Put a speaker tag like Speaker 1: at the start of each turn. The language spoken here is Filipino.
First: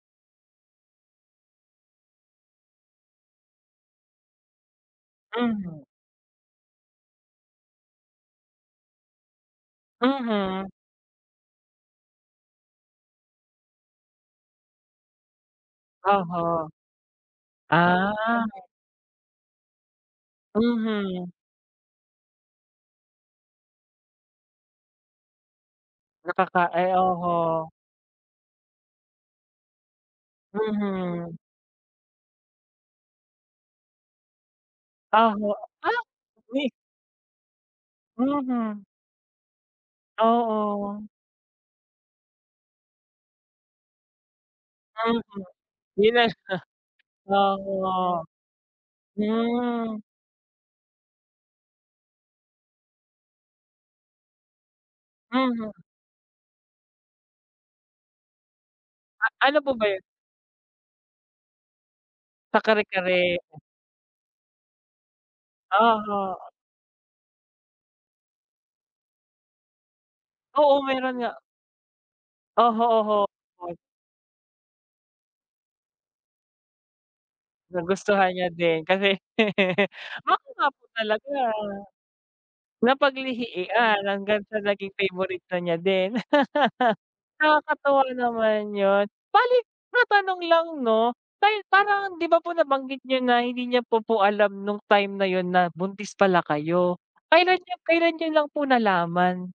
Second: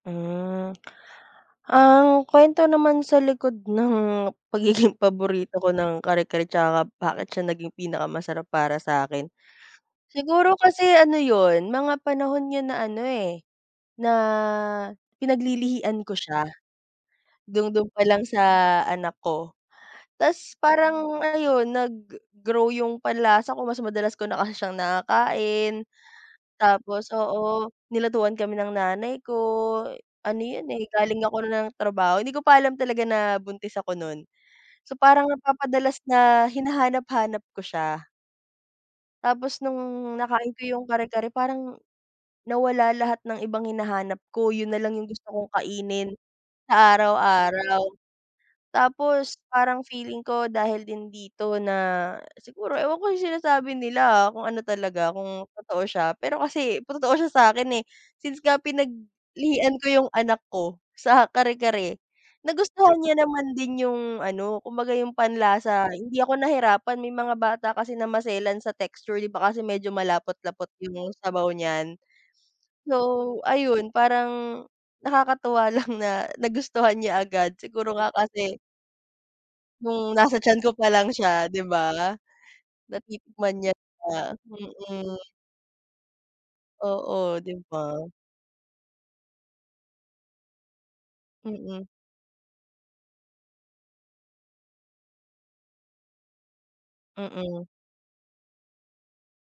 Speaker 1: Mm, ang kwento naman sa likod ng pagiging paborito ko
Speaker 2: Mhm.
Speaker 1: ng kare-kare 'tsaka bakit siya naging pinaka masarap para sa'kin, siguro
Speaker 2: Mhm.
Speaker 1: kasi ano yun mga panahon yun na ano eh, na pinaglilihian ko siya,
Speaker 2: Uh-huh.
Speaker 1: dung dung
Speaker 2: Ah.
Speaker 1: palang sa anak ko. Ta's parang
Speaker 2: Mhm.
Speaker 1: ayun nag grow yung panlasa ko mas madalas ko na kasi siyang nakakain,
Speaker 2: Nakaka ay
Speaker 1: tapos
Speaker 2: oho.
Speaker 1: oo nilutuan kami ng nanay ko, ano yun eh galing ako
Speaker 2: Mhm.
Speaker 1: nun ng trabaho hindi ko pa alam talaga na buntis ako nun, so parang
Speaker 2: Uh-huh,
Speaker 1: napapadalas
Speaker 2: ah!
Speaker 1: na
Speaker 2: Uy!
Speaker 1: hinahanap hanap ko siya.
Speaker 2: Mhm.
Speaker 1: Tapos nung nakain ko yung
Speaker 2: Oo.
Speaker 1: kare-kare parang, nawala lahat ng ibang hinahanap ko yun nalang yung
Speaker 2: Mhm,
Speaker 1: gusto kong kainin,
Speaker 2: nires,
Speaker 1: sa
Speaker 2: [unintelligible]
Speaker 1: araw-araw.
Speaker 2: ah,
Speaker 1: Tapos parang
Speaker 2: mm.
Speaker 1: feeling ko dahil din dito na siguro ewan ko yung sinasabi nila, ah, kung ano talaga kung
Speaker 2: Mhm.
Speaker 1: totoo siya pero kasi totoo siya sa'kin eh since nga
Speaker 2: A ano po
Speaker 1: pinaglihian
Speaker 2: ba
Speaker 1: ko
Speaker 2: yun?
Speaker 1: yung anak ko sa kare-kare,
Speaker 2: Sa
Speaker 1: nagustuhan niya
Speaker 2: kare-kare.
Speaker 1: naman din yung ano kumbaga yung panlasa hindi
Speaker 2: Uh-huh.
Speaker 1: ako nahirapan may mga bata kasi na maselan sa texture 'di ba kasi medyo malapot-lapot
Speaker 2: Oo,
Speaker 1: yung
Speaker 2: meron nga.
Speaker 1: sabaw niyan.
Speaker 2: Oho oho.
Speaker 1: So ayun parang, nakakatuwa lang na nagustuhan niya agad siguro nga
Speaker 2: Nagustuhan niya
Speaker 1: kasi
Speaker 2: din kasi,
Speaker 1: nung nasa
Speaker 2: baka
Speaker 1: tiyan
Speaker 2: nga
Speaker 1: ko
Speaker 2: po
Speaker 1: pa lang
Speaker 2: talaga.
Speaker 1: siya 'di ba? Natitikman man na nya,
Speaker 2: Napaglihiian hanggang sa naging
Speaker 1: mm.
Speaker 2: favorite na niya din.
Speaker 1: Oo 'di ba?
Speaker 2: Nakakatuwa naman yun, bale matanong lang 'no,
Speaker 1: Mm.
Speaker 2: parang 'di ba po nabanggit niyo na hindi niya po po alam nung time na yun na buntis pala kayo, kailan
Speaker 1: Mm.
Speaker 2: nyo kailan nyo lang po nalaman?